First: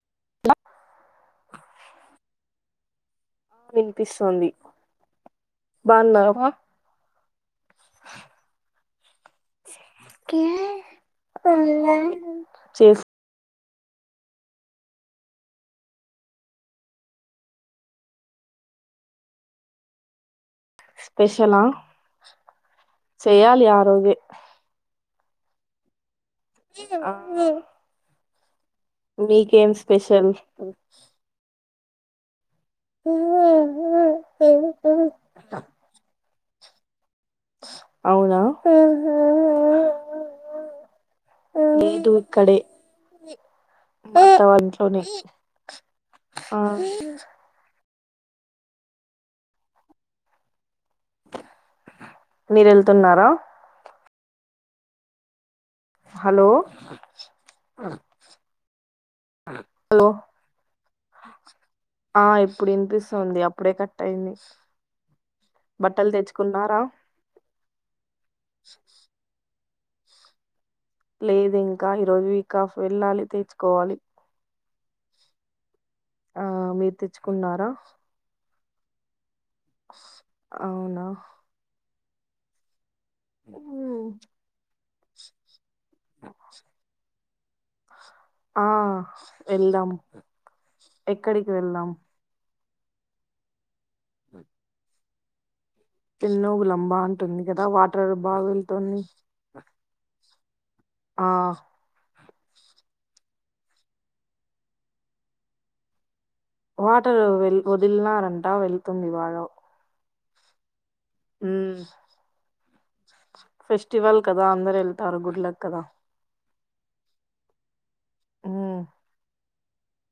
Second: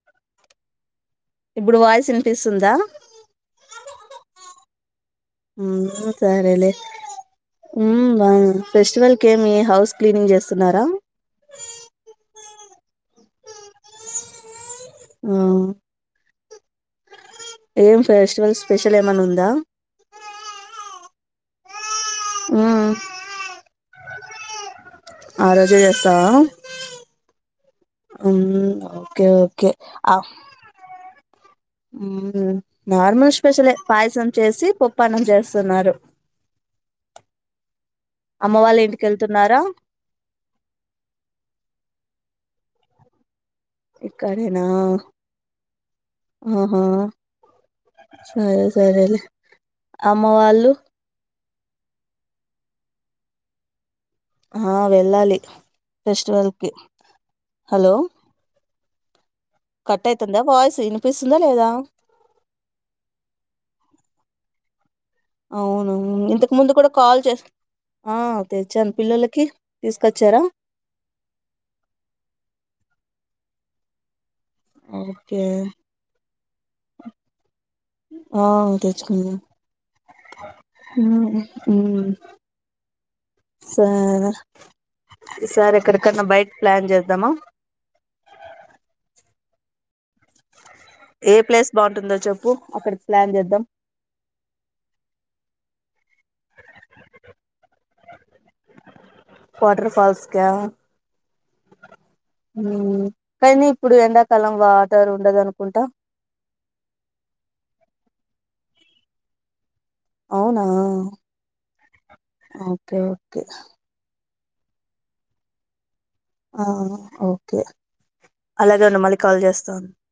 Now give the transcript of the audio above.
ఇప్పుడు వాయిస్ వినిపిస్తుందా వినిపిస్తుంది ఉమ్ బాగున్నావా సారేలే ఉమ్ బాన ఫెస్టివల్ కేమి హౌస్ క్లీనింగ్ చేస్తున్నారా చేఫ్ ఆ ఏం ఫేస్టివల్ స్పెషల్ ఏమన్నా ఉందా స్పెషలా మ్మ్ అదే ఆరోజే చేస్ ఆ ఉమ్ మీకేం స్పెషల్ ఉంది నార్మల్ స్పెషలే పాయసం చేసి పప్పన్నం చేస్తున్నారు అవునా అమ్మ వాళ్ళ ఇంటికెళ్తున్నారా ఈ టు కడే ఇక్కడేనా బవంట్లోనే ఆ ఆహా సరే సరే లే అ అమ్మ వాళ్ళు మీరు వెళ్తున్నారా ఆ వెళ్ళాలి హలో ఫెస్టివల్ కి హలో కట్ హలో అయితుందా వాయిస్ వినిపిస్తుందా లేదా ఆ ఇప్పుడు వినిపిస్తుంది అప్పుడే కట్ట టైనిస్ అవును ఇంతకు ముందు కూడా కాల్ చే ఆ తెచ్చాను పిల్లలకి తీసుకొచ్చారా లేదు ఇంకా ఈరోజు వీక్ ఆఫ్ వెళ్ళాలి తెచుకోవాలి ఓకే ఆ మీరు తెచ్చుకున్నారా ఆ తెచ్చుకున్నా అవునా ఉమ్ ఉమ్ స మ్మ్. ఈ సారె ఎక్కడకన్నా బైటకి ప్లాన్ చేద్దామా వెళదాం ఏ ప్లేస్ బాగుంటుందో చెప్పు అక్కడకి ప్లాన్ చేద్దాం ఎన్నో విలంబా అంటుంది కదా వాటర్ బాగా వెళ్తోంది వాటర్ ఫాల్స్ కా ఆ ఉమ్ కాయినీ ఇప్పుడు ఎండాకాలం వాటర్ ఉండదు అనుకుంటా వాటర్ వదిలినారంటా వెళ్తుంది ఇవాలో అవునా ఉమ్ ఓకే ఓకే ఫెస్టివల్ కదా అందరు వెళ్తారు గుడ్ లక్ కదా ఆ ఓకే అలాగే ఉన్న మళ్ళీ కాల్ చేస్తా సన్